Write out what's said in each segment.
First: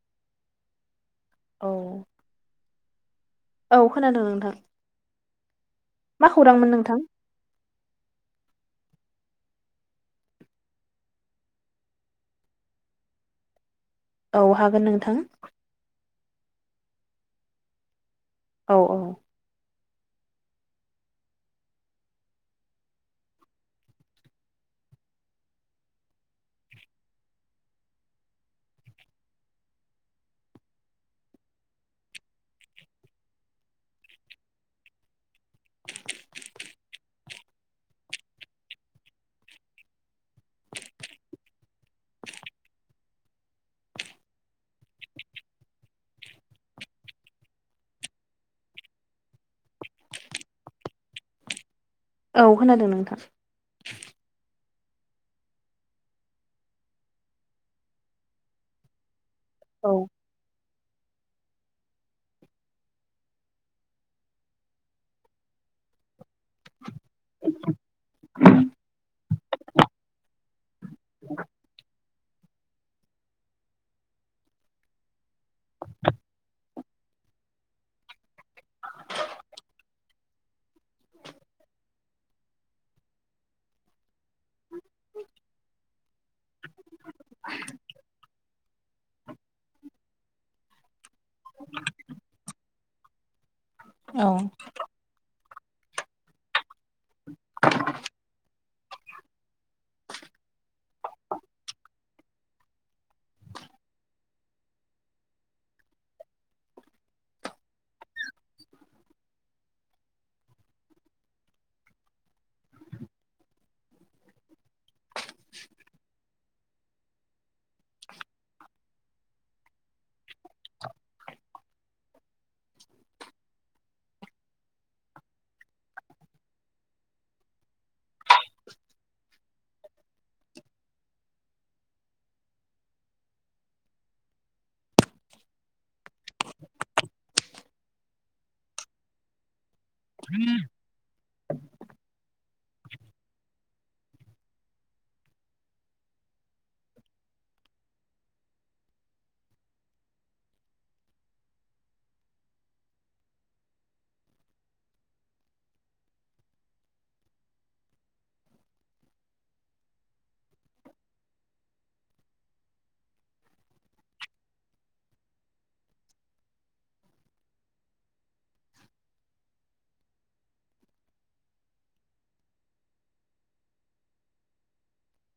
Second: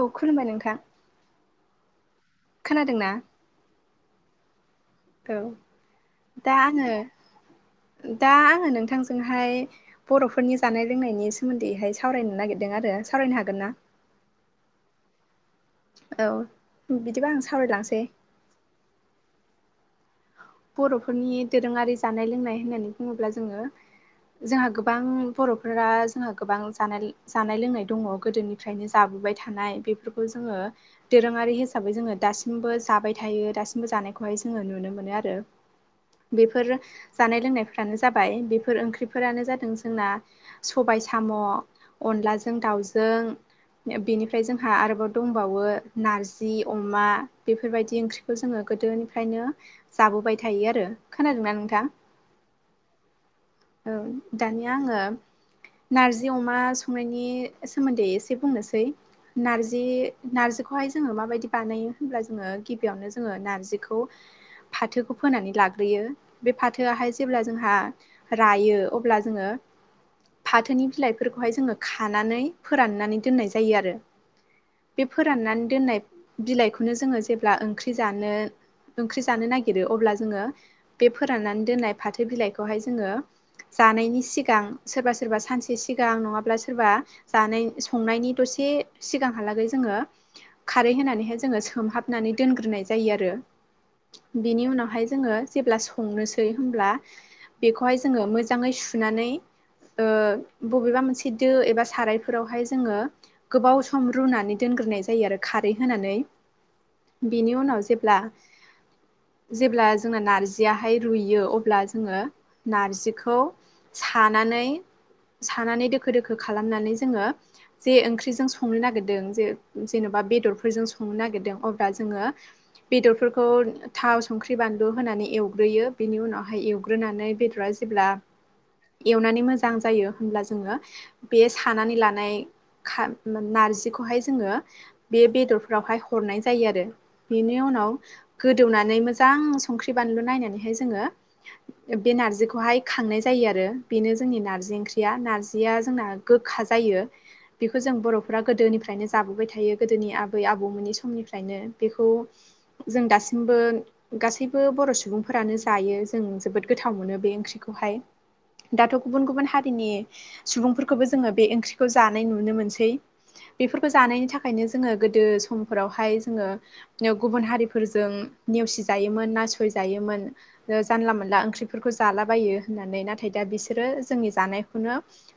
औ खुलुमबाय नोंथां औ खोनादोंना औ खोनादों नोंथां औ मा दा खौरांमोन आंङो नोंथां दा आंङो नोंथां बिथांजोंहाय बर'फोरनि जानाय लोंनायनि सोमोन्दैहाय सावरायनो नागिरदों आरो सावरायनो हागोन ना औ हागोन नोंथां औ बिदिबा आं सावरायलांसै औ औ बर'फोरनि दोरोंङारि जानाय लोंनाय होननानै बुंङोब्ला जोंङो जोंहा गोबां बर'फोरा जोंहा गोबां जानाय जानाय लोंनाय दंङ गोदोनिफ्रायनो जाब बोबाय थानाय बेफोरखौ जोंङो दोरोंङारि हिसाबै जोंङो दासिमबो जाबाय थायो दासिमबो जानाय खौहाय जोंङो नुनो मोनो आरो बेफोर जानाय लोंनायफ्रानो जाबाय बेफोर ओंख्रिफोरानो जादों जोंना सबाय सबाय साम' अनलाजों दाउजों बेनिफ्राय जोंहा आरोबाव दंबावो नारजि अमा बेफोरबायदि ओंख्रिखौ जोंङो गोदोनिफ्रायनो जाबोबाय थायो आरो खोनादोंना नोंथां औ खोनादों नोंथां औ दानिया आंङो नारजि अमा संनायनि सोमोन्दै एसे बुंनोसै नारजि औ नारजिखौहाय जोंङो माबायदि बानायो होनब्ला जोंङो गिबियावनो जोंङो नारजिखौ फाथोखौ फोनानै लाग्रोयो बे फाथोआहाय जेब्ला जोंहा रायो अब्ला जोंङो फाथोनि बिलाइफोरखौहाय जोंङो खानानै फोराननानै दोननाय जायो आरो बे फोराननानै दोननाय बिलाइखौनो जोंङो जेब्ला ओंख्रि जानो ओंख्रि जानो नागिरो अब्ला जोंङो बे फोराननानै दोननाय फाथो बिलाइखौहाय जोंङो जानायनि सिगां सोरबा सोरबा सानसे सिगां नंङाब्ला सोरबा जानाय संनायनि दसे सिगां हालागै जों खारै होनानैहाय जोऔङो सोमहाबनानै दोनग्रोनाय जायो आरो औ बिनि उनावहाय जोंङो जेब्ला संनोसै होनब्ला बेखौहाय जोंङो मोजांङै सुनानै बबेबा मोनसे दो एबा सारायफोरावहाय जोंङो गोबाव सम रुनानै दोनो जायो आरो खारै होनानै बिनि उनाव जेब्ला जेब्ला जों नारजियाहाय रुयो अब्ला जोंङो नारजिखौ थानानै सानानै दोखो दोखो खालामनानै जोंङो जे ओंख्रिजों संनो नागिरदों जे जेनेबा बा बेदरफोरजों संनो नागिरदों अब्ला जोंङो बेदरफोरखौ थाव संख्रि बानलु होनानै एवग्रोयो बिनि उनावहाय एवग्रोनानै बेदरा जेब्ला एवनानै मोजां जायो होनब्ला जोंङो बे सानानै लानाय नारजिखौहाय जोऔङो बे बेदरफोरावहाय हरनाय जायो आरो बेनि उनाव गोदो मोजां संख्रि बानलु नायनानै जोंङो बेखौहाय खांनाय जायो आरो बेनो जोंनि नार्जि ओंख्रिया नार्जिया जोंना गोखा जायो बेखौ जों बर'फोरा गोदोनिफ्रायनो जाबोबाय थायो गोदोनि आबै आबौमोननि समनिफ्रायनो बेखौ जों दास बो गासैबो बर' सुबुंफोरानो जायो जों जोबोद गोथाव मोनो बे ओंख्रिखौहाय। दाथ' गुबुन गुबुन हारिनि सुबुंफोरखौबो जोङो बे ओंख्रिखौ जानाय नुनो मोनसै। बेफोरखौ जानायनि थाखायनो जोङो गोदो समफोरावहाय जोङो गुबुन हारिफोरजों नेवसि जायोमोन नासय जायोमोन जानला मोनला ओंख्रिफोरखौ जालाबायो होननानै नाथाय दा बिसोरो जोंनि जानायखौनो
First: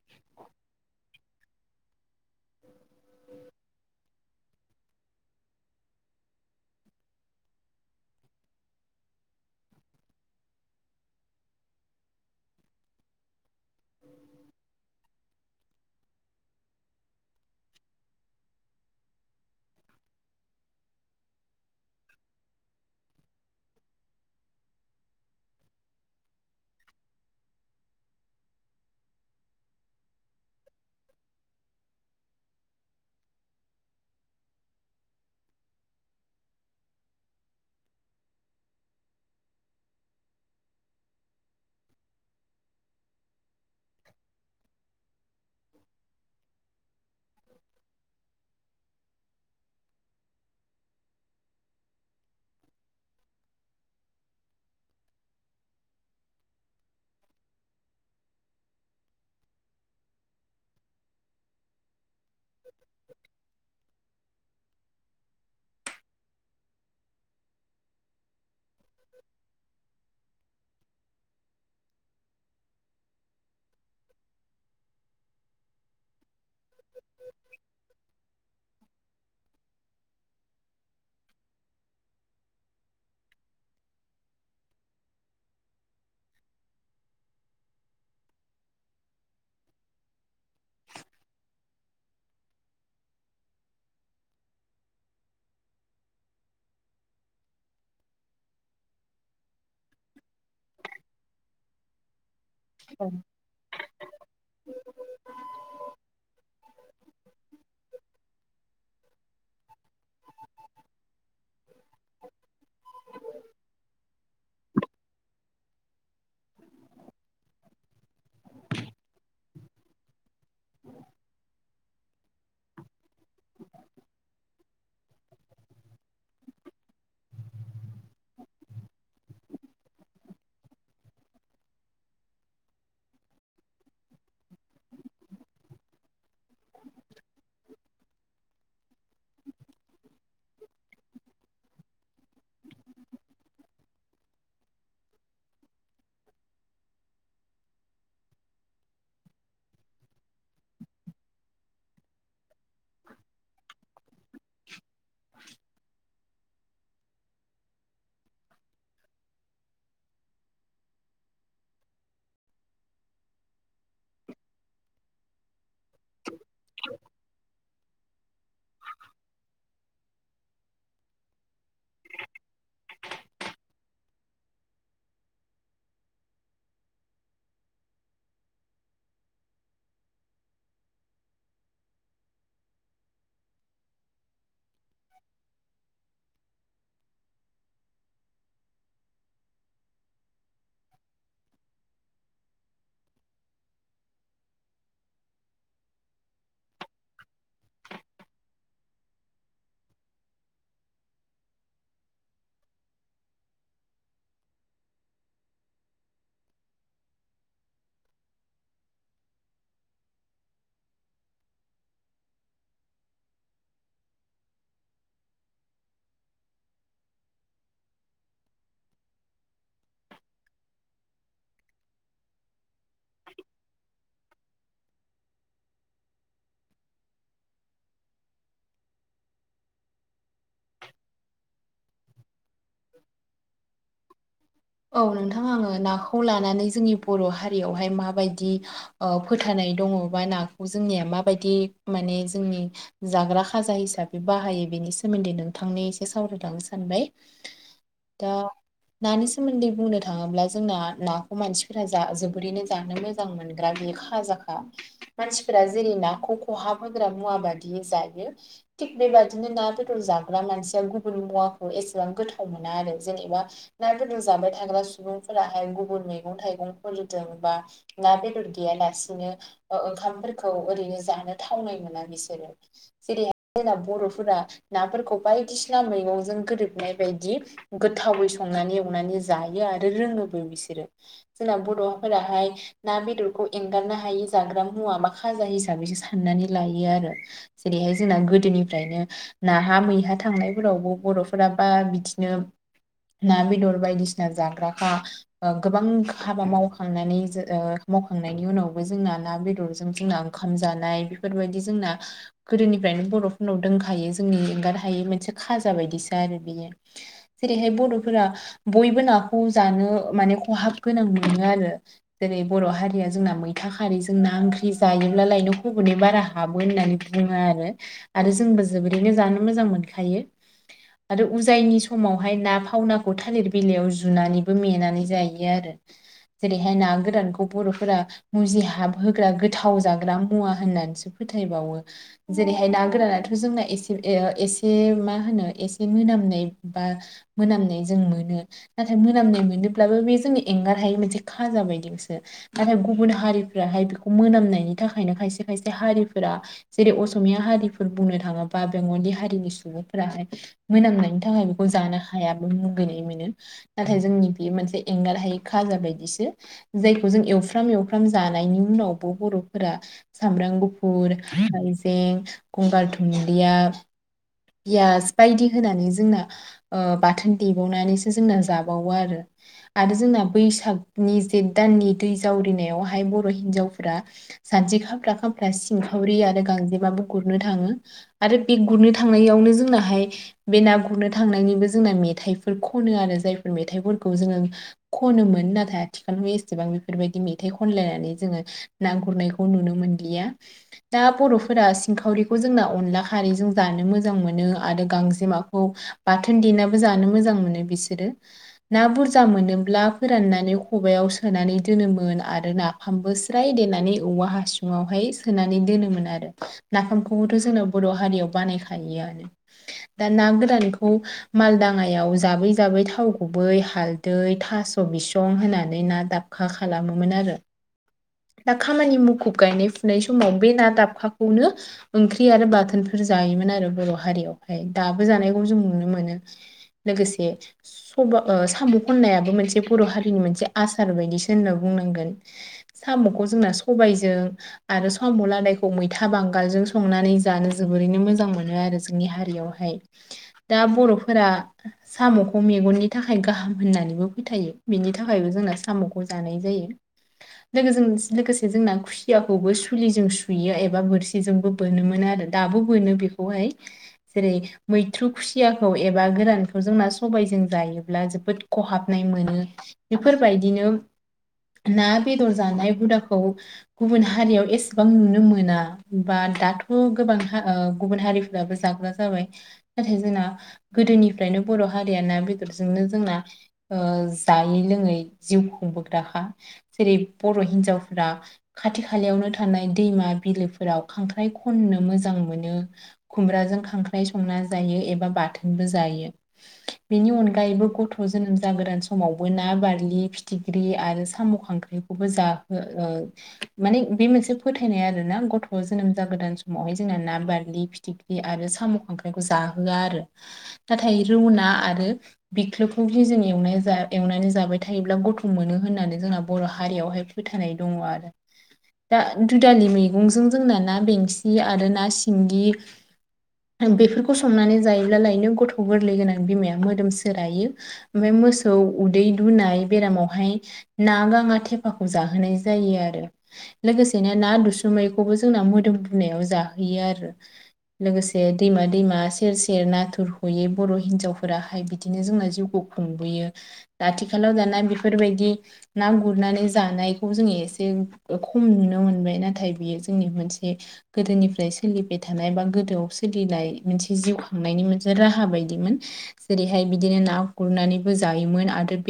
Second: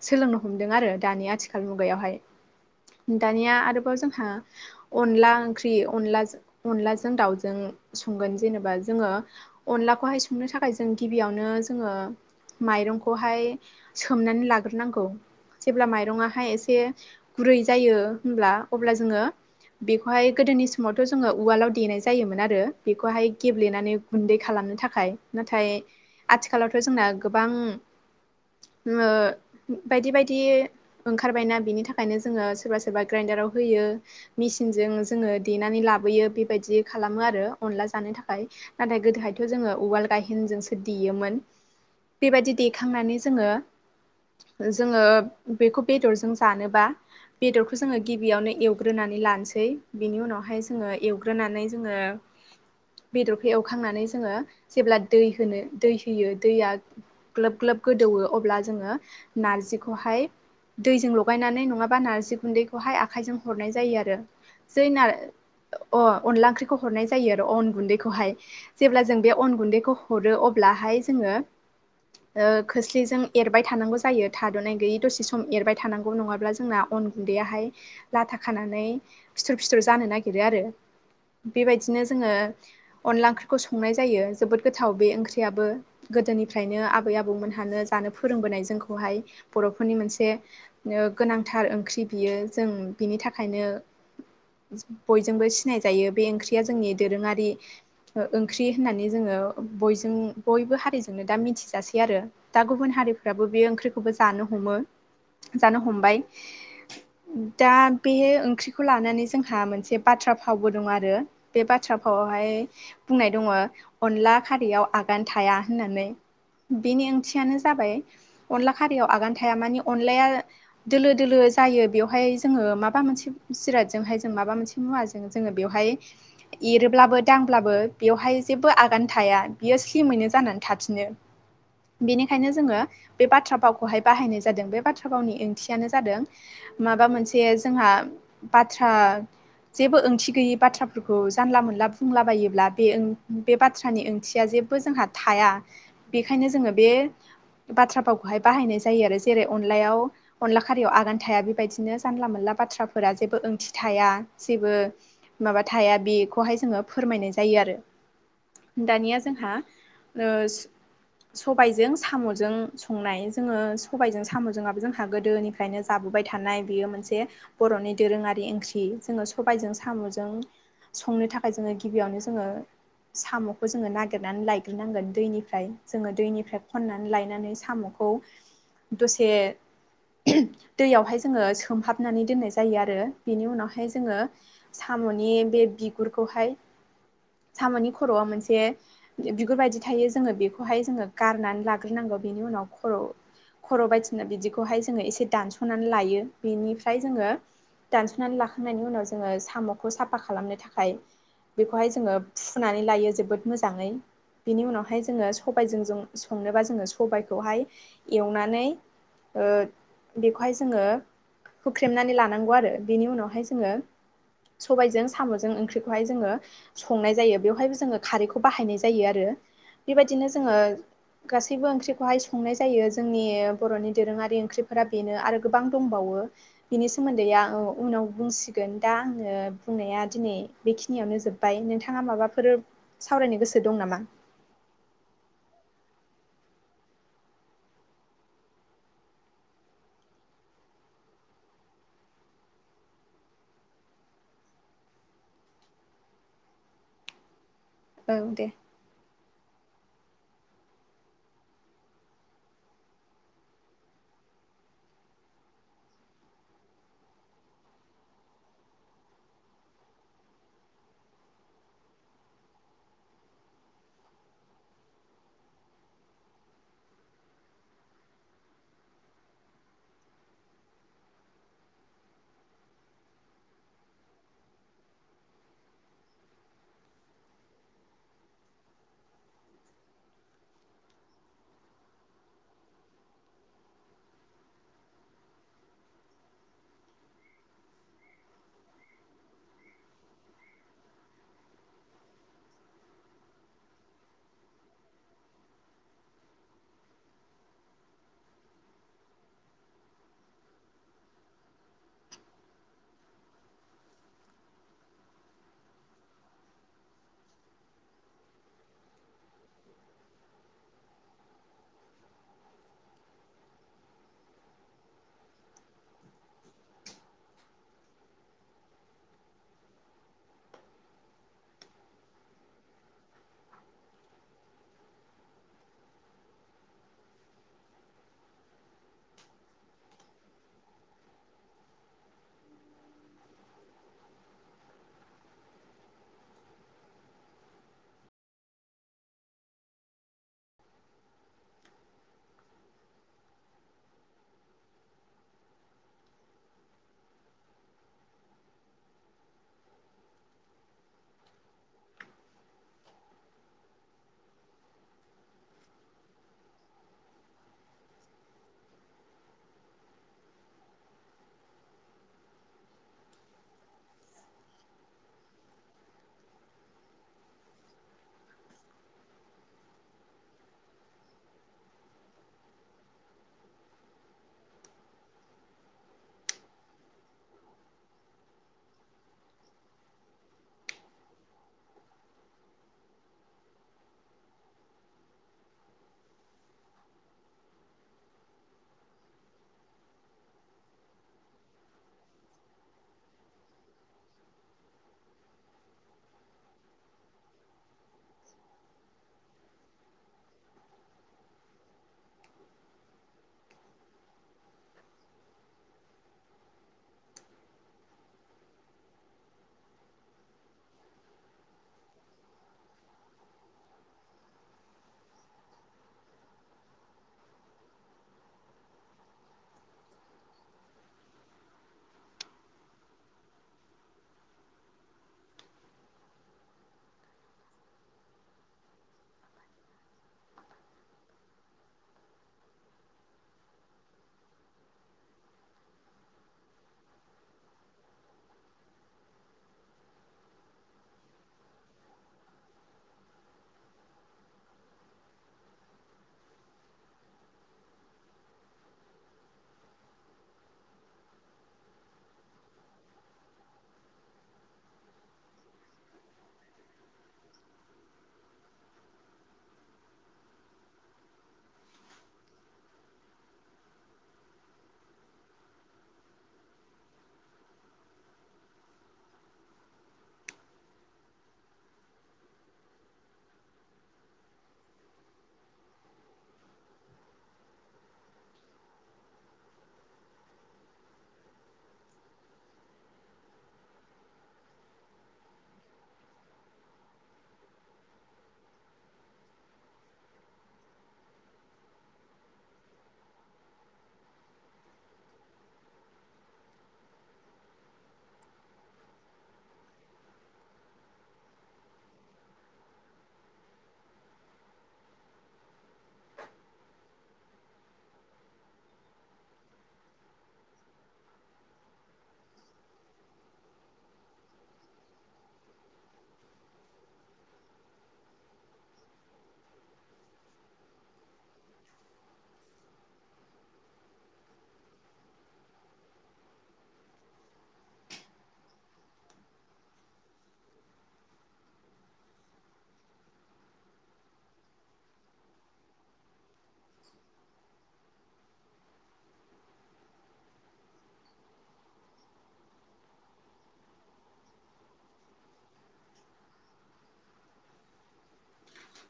सोलोंनो हमदों आरो दानि आथिखाल मुगायावहाय दानिया आरोबाव जोंहा अनला ओंख्रि अनलाजो अनलाजों दाउजों संगोन जेनेबा जोङो अनलाखौहाय संनो थाखाय जों गिबियावनो जोङो माइरंखौहाय सोमनानै लाग्रोनांगौ। जेब्ला माइरङाहाय एसे गुरै जायो होनब्ला अब्ला जोङो बेखौहाय गोदोनि समावथ' जोङो उवालाव देनाय जायोमोन आरो। बेखौहाय गेब्लेनानै गुन्दै खालामनो थाखाय नाथाय आथिखालावथ' जोंना गोबां ओ बायदि बायदि ओंखारबायना बिनि थाखायनो जोङो सोरबा सोरबा ग्रेन्डाराव होयो मेसिनजों जोङो देनानै ला लाबोयो बेबायदि खालामो आरो। अनला जानो थाखाय नाथाय गोदोहायथ' जोङो उवाल गायहेनजोंसो देयोमोन। बेबायदि दैखांनानै जोङो जोङो बेखौ बेदरजों जानोबा बेदरखौ जोङो गिबियावनो एव ग्रोनानै लानोसै बिनि उनावहाय जोङो एवग्रोनानै जोङो बेदरखौ एवखांनानै जोङो जेब्ला दै होनो दै होयो दैया ग्लोब ग्लोब गोदौ वो अब्ला जोङो नारजिखौहाय दैजों लगायनानै नङाबा नारजि गुन्दैखौहाय आखाइजों हरनाय जायो आरो। जै नार अ अनला ओंख्रिखौ हरनाय जायो आरो अन गुन्दैखौहाय। जेब्ला जों बे अन गुन्दैखौ हरो अब्लाहाय जोङो ओ खोस्लिजों एरबाय थानांगौ जायो थाद'नाय गैयि दसे सम एरबाय थानांगौ नङाब्ला जोंना अन गुन्दैयाहाय लाथा खानानै फिथर फिथर जानो नागिरो आरो बेबायदिनो जोङो अनला ओंख्रिखौ संनाय जायो जोबोद गोथाव बे ओंख्रियाबो गोदोनिफ्रायनो आब बै आबौमोनहानो जानो फोरोंबोनाय जोंखौहाय बरफोरनि मोनसे ओ गोनांथार ओंख्रि। बियो जों बिनि थाखायनो बयजोंबो सिनायजायो बे ओंख्रिया जोंनि दोरोङारि ओंख्रि होननानै जोङो बयजों बयबो हारिजोंनो दा मिथिजासै आरो। दा गुबुन हारिफ्राबो बे ओंख्रिखौबो जानो हमो। जानो हमबाय दा बे ओंख्रिखौ लानानै जों जोंहा मोनसे बाथ्रा फावबो दं आरो बे बाथ खारियाव आगान थाया होननानै। बेनि ओंथियानो जाबाय अनला खारियाव आगान थाया मानि अनलाया दोलो दोलो जायो बेयावहाय जोङो माबा मोनसे जिरादजोंहाय जों माबा मोनसे मुवाजों जोङो बेयावहाय एरोब्लाबो दांब्लाबो बेवहाय जेबो आगान थाया बियो स्लिमैनो जानानै थाफिनो। बेनिखायनो जोङो बे बाथ्रा भावखौहाय बाहायनाय जादों बे बाथ्रा भावनि ओंथियानो जादों माबा मोनसे जोंहा बाथ्रा जेबो ओंथि गैयि बाथ्राफोर खौ जानला मोनला बुंलाबायोब्ला बे ओ बे बाथ्रानि ओंथिया जेबो जोंहा थाया। बेखायनो जोङो बे बाथ्रा भावखौहाय बाहायनाय जायो आरो जेरै अनलायाव अनला खारियाव आगान थाया बेबायदिनो जानला मोनला बाथ्राफोरा जेबो ओंथि थाया जेबो माबा थाया बेखौहाय जोङो फोरमायनाय जायो आरो। दानिया जोंहा ओ सबाइजों सामजों संनाय जोङो सबाइजों सामजोङाबो जोंहा गोदोनि फ्रायनो जाबोबाय थानाय बेयो मोनसे बर'नि दोरोङारि ओंख्रि जोङो सबाइजों सामजों संनो थाखाय जोङो गिबियावनो जोङो साम'खौ जोङो नागिरनानै लायग्रोनांगोन दैनिफ्राय जोङो दैनिफ्राय खननानै लायनानै साम' खौ दसे दैयावहाय जोङो सोमहाबनानै दोननाय जायो आरो बेनि उनावहाय जोङो साम'नि बे बिगुरखौहाय साम'नि खर'आ मोनसे बिगुर बायदि थायो जोङो बेखौहाय जोङो गारनानै लाग्रोनांगौ बिनि उनाव खर' खर' बायदिसिना बिदिखौहाय जोङो एसे दानस'नानै लायो बेनिफ्राय जोङो दानस'नानै लाखांनायनि उनाव जोङो साम'खौ साफा खालामनो थाखाय बेखौहाय जोङो फुनानै लायो जोबोद मोजाङै बिनि उनावहाय जोङो सबायजों संनोबा जोङो सबायखौहाय एवनानै ओ बेखौहाय जोङो होुख्रेमनानै लानांगौ आरो बेनि उनावहाय जोङो। सबायजों साम'जों ओंख्रिखौहाय जोङो संनाय जायो बेवहायबो जोङो खारैखौ बाहायनाय जायो आरो बेबायदिनो जोङो गासैबो ओंख्रिखौहाय संनाय जायो जोंनि बर'नि दोरोङारि ओंख्रिफोरा बेनो आरो गोबां दंबावो बिनि सोमोन्दै आं उनाव बुंसिगोन दा आंङो बुंनाया दिनै बेखिनियावनो जोब्बाय नोंथाङा माबाफोर सावरायनो गोसो दं नामा? औ नोंथां आङो नाखौ लानानै जोंनि बर' हारियावहाय माबायदि ओ फोथायनाय दङ बा नाखौ जोंनिया माबायदि माने जोंनि जाग्रा खाजा हिसाबै बाहायो। बेनि सोमोन्दै नोंथांनो एसे सावरायलांनो सानबाय औ दा दे ना सोमोन्दै बुंनो थाङोब्ला जोंना नाखौ मानसिफोरा जोबोरैनो जानो मोजां मोनग्रा खाजा आ मानसिफोरा जेरै नाखौ खहाब होग्रा मुवा बादि जायो थिग बेबादि दि ना बेदर जाग्रा मानसिया गुबुननि मुवाखौ एसेबां गोथाव मोना आरो जेनेबा ना रोंजाबाय थाग्रा सुबुंफोराहाय गुबुन मैगं थाइगंफोरजों बा ना बेदर गैयालासे ओंखामफोरखौ ओरैनो जानो थावनाय मोना बिसोरो जेरैहाय जों फोरा नाफोरखौ बायदिसिना मैगंजों गोरोबनाय बायदि गोथावै संनानै जायो आरो रोंङोबो बिसोरो जोंना बर'फोराहाय ना बेदरखौ एंगार ना हायि जाग्रा मुवा मा खाजा हिसाबैसो साननानै लायो आरो जेरैहाय जोंना गोदोनिफ्राय ना मैहा थांनायफोरावबो बर'फोरा बा बिदिनो ना बेदर बायदिसिना जाग्राखा गोबां हाबा मावखांनानै ओ मावखांनायनि उनाव जों ना बेदर जों ओंखाम जानाय बेफोरबायदि जोंना गोदोनिफ्रायनो बर'फोरनाव दों जोंनि एंगारनो हायै मोनसे खाजा बायदिसो आरो बेयो जेरैहाय बर'फोरा बयबो नाखौ जानो माने खहाब गोनां मोनो आरो जेरै बर' हारिया जोंना मै खारैजों ना ओंख्रि जायोब्ला लायनो खबनै बारा हाबो होननानै बुङो आरो आरो जों जोबोरैनो जानो जानो मोजां मोनखायो आरो उजायनि समावहाय ना खावनाखौ थालिर बिलाइयाव जुनानैबो मेनानै जायो आरो जेरैहाय ना गोरानखौ बर'फोरा मुजिहाब होग्रा गोथाव जाग्रा मुवा होननानैसो फोथायबावो जेरैहाय ना गोरानाथ' जोंनासे एसे मा होनो एसे मोन मोननाय बा मोनामनाय जों मोनो नाथाय मोनामनाय मोनोब्लाबो बे जोंनि एंगारहायै मोनसे खाजा बायदि बिसो नाथाय गुबुन हारि फोराहाय बेखौ मोनामनायनि थाखायनो खायसे खायसे हारिफोरा जेरै असमिया हारिफोर बुंनो थाङोब्ला बा बेंगलि हारिनि सुबुंफोराहाय मोनामनायनि थाखाय बेखौ जानो हायाबो मुगैनाय मोनो‌। नाथाय जोंनि बे मोनसे एंगार हायो खाजा बायदिसो जायखौ जों एवफ्राम एवफ्राम जा नायनि उनावबो बर'फोरा सामब्राम गुफुर, हाइजें, गंगार, धुनदि या पियास बायदि होनानै जोंना ओ बाथोन देबावनानैसो जोंना जाबावो आरो आरो जोंना बैसागनि जेथ दाननि दै जावरिनायावहाय बर' हिनजावफ्रा सानजि खामफ्रा खामफ्रा सिंखावरि आरो गांजेबाबो गुरनो थाङो आरो बे गुरनो थांनायावनो जोंनाहाय बे ना गुरनो थांनायनिबो जोंना मेथाइफोर खनो आरो जायफोर मेथाइखौ जोंङो खनोमोन नाथाय आथिखालाव एसेबां बेफोरबायदि मेथाइ खनलायनानै जोङो हरनायखौ नुनो मोनदिया दा बर'फोरा सिंखावरिखौ जोंना अनला खारैजों जानो मोजां मोनो आरो गांजेमाखौ बाथोन देनाबो जानो मोजां मोनो बिसोरो ना बुरजा मोनोब्ला फोराननानै खबायाव सोनानै दोनोमोन आरो नाफामबो स्राय देनानै औवा हासुंयावहाय सोनानै दोनोमोन आरो नाफामखौथ' जोङो बर' हारियाव बानायखायो आरो दा ना गोरानखौ मालदाङायाव जाबै जाबै थाव गु बै हालदै थास' बिसं होनानै ना दाबखा खालामोमोन आरो दा खामानि मुखुब गायनाय फुनाय समाव बे ना दाबखाखौनो ओंख्रि आरो बाथोनफोर जायोमोन आरो बर' हारियावहाय दाबो जानायखौ जों नुनो मोनो लोगोसे सबा ओ साम' खननायाबो मोनसे बर' हारिनि मोनसे आसार बायदिसो होनना बुं नांगोन साम'खौ जोंना सबायजों आरो साम' लादायखौ मैथा बांगालजों संनानै जानो जोबो रैनो मोजां मोनो आरो जोंनि हारियावहाय दा बर'फोरा साम'खौ मेगन नि थाखाय गाहाम होननानैबो फोथायो बिनि थाखायबो जोंना साम'खौ जानाय जायो। लोगोजों लोगोसे जोंना खुसियाखौबो सुलिजों सुयो एबा बोरसिजोंबो बोनोमोनो आरो दाब बो बोनो बेखौहाय जेरै मैथ्रु खुसियाखौ एबा गोरानखौ जोंना सबायजों जायोब्ला जोबोद खहाबनाय मोनो बेफोरबायदिनो ना बे दर जानाय हुदाखौ गुबुन हारियाव एसेबां नुनो मोना बा दाथ' गोबां ओ गुबुन हारिफ्राबो जाग्रा जाबाय नाथाय जोंना गोदोनिफ्रायनो बर' हारिया ना बेदरजोंनो जोंना जायै लोङै जिउ खुंबोग्राखा जेरै बर' हिनजावफोरा खाथि खालायावनो थानाय दैमा बिलोफोराव खांख्राइ खननो मोजां मोनो खुमब्राजों खांख्राय संना जायो एबा बाथोनबो जायो बेनि अनगायैबो गथ' जोनोम जागोदान समावबो ना बारलि फिथिख्रि आरो साम' खांख्राइ खौबो जाहो ओ माने बे मोनसे फोथायनाय आरोना गथ' जोनोम जागोदान समावहाय जों ना बारलि फिथिख्रि आरो साम' खांख्रायखौ जाहोआ आरो नाथाय रौ ना आरो बिख्लोखौ बोजों एवनानै जा एवनानै जाबाय थायोब्ला गथ' मोनो होननानै जोंना बर'हा हारियावहाय फोथायनाय दङ आरो दा दुदालि मैगंजों जोंना ना बेंसि आरो ना सिंगि बेफोरखौ संनानै जायोब्ला लायनो गथ' गोरलै गोनां बिमाया मोदोम सोरायो ओमफ्राय मोसौ उदै दुनाय बेरामावहाय ना गाङा थे थेफाखौ जाहोनाय जायो आरो लोगोसेनो ना दुसुमैखौबो जोंना मोदोम दुनायाव जा हैयो आरो लोगोसे दैमा दैमा सेर सेर नाथुर हयो बर' हिनजावफोराहाय बिदिनो जोंना जिउखौ खुंबोयो आथिखालाव दाना बेफोरबायदि ना गुरनानै जानायखौ जोङो एसे खम नुनो मोनबाय नाथाय बियो जोंनि मोनसे गोदोनि फाय सोलिबाय थानाय बा गोदोआव सोलिनाय मोनसे जिउ खांनायनि मोनसे राहा बायदिमोन जे रैहाय बिदिनो ना गुरनानैबो जायोमोन आरो बे